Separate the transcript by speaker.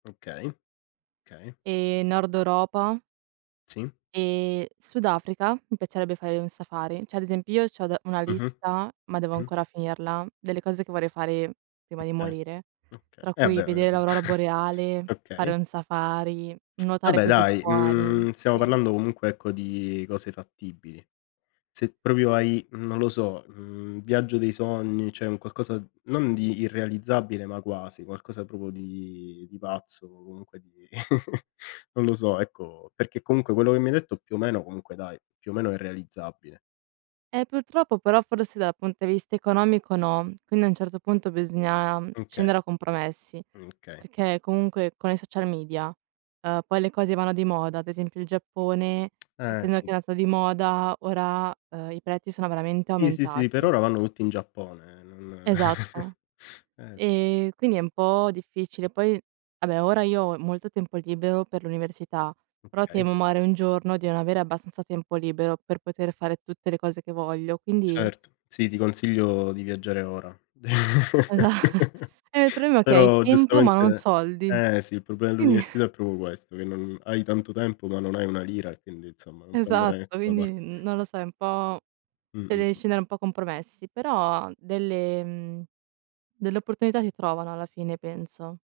Speaker 1: Okay, okay.
Speaker 2: Ehm, nord Europa
Speaker 1: Sì.
Speaker 2: ehm, Sud Africa, mi piacerebbe fare un safari. Cioè ad esempio, io c'ho da una
Speaker 1: Mh-mh.
Speaker 2: lista, ma devo
Speaker 1: Mh.
Speaker 2: ancora finirla, delle cose che vorrei fare prima di
Speaker 1: Okay,
Speaker 2: morire,
Speaker 1: okay.
Speaker 2: tra
Speaker 1: Eh,
Speaker 2: cui
Speaker 1: beh,
Speaker 2: vedere
Speaker 1: uhm.
Speaker 2: l'aurora boreale, fare
Speaker 1: Okay.
Speaker 2: un safari, nuotare
Speaker 1: Vabbè,
Speaker 2: con gli
Speaker 1: dai,
Speaker 2: squali.
Speaker 1: mhmm, stiamo
Speaker 2: Sì.
Speaker 1: parlando, comunque, ecco, di cose fattibili. Se proprio hai, non lo so, mhmm, viaggio dei sogni, cioè un qualcosa non di irrealizzabile ma quasi, qualcosa proprio di di pazzo o comunque di non lo so, ecco, perché, comunque, quello che mi hai detto, più o meno, comunque, dai, più o meno è realizzabile.
Speaker 2: Eh, purtroppo, però, forse, dal punte vista economico, no, quindi a un certo punto, bisogna
Speaker 1: Okay.
Speaker 2: scendere a compromessi,
Speaker 1: Okay.
Speaker 2: perché, comunque, con i social media, uhm, poi le cose vanno di moda, ad esempio il Giappone,
Speaker 1: Eh,
Speaker 2: essendo
Speaker 1: sì.
Speaker 2: che è andato di moda, ora, uhm, i prezzi sono veramente
Speaker 1: Sì, sì, sì. Per
Speaker 2: aumentati.
Speaker 1: ora, vanno tutti in Giappone, non
Speaker 2: Esatto.
Speaker 1: eh.
Speaker 2: Ehm, quindi è un po' difficile. Poi, vabbè, ora io ho molto tempo libero per l'università, però
Speaker 1: Okay.
Speaker 2: temo, magari, un giorno di non avere abbastanza tempo libero, per poter fare tutte le cose che voglio, quindi
Speaker 1: Certo, sì, ti consiglio di viaggiare ora.
Speaker 2: Esa ehm, problema è che hai
Speaker 1: Però,
Speaker 2: tempo, ma non
Speaker 1: giustamente
Speaker 2: soldi.
Speaker 1: eh, sì, il problema
Speaker 2: E nie
Speaker 1: dell'università è proprio questo, che non hai tanto tempo, ma non hai una lira, quindi, insomma, non puoi andare da
Speaker 2: Esatto,
Speaker 1: nessuna pa
Speaker 2: quindi, non lo so, è un po' cioè
Speaker 1: Mh-mh,
Speaker 2: devi
Speaker 1: mh.
Speaker 2: scendere un po' a compromessi, però delle mhmm, delle opportunità si trovano alla fine, penso.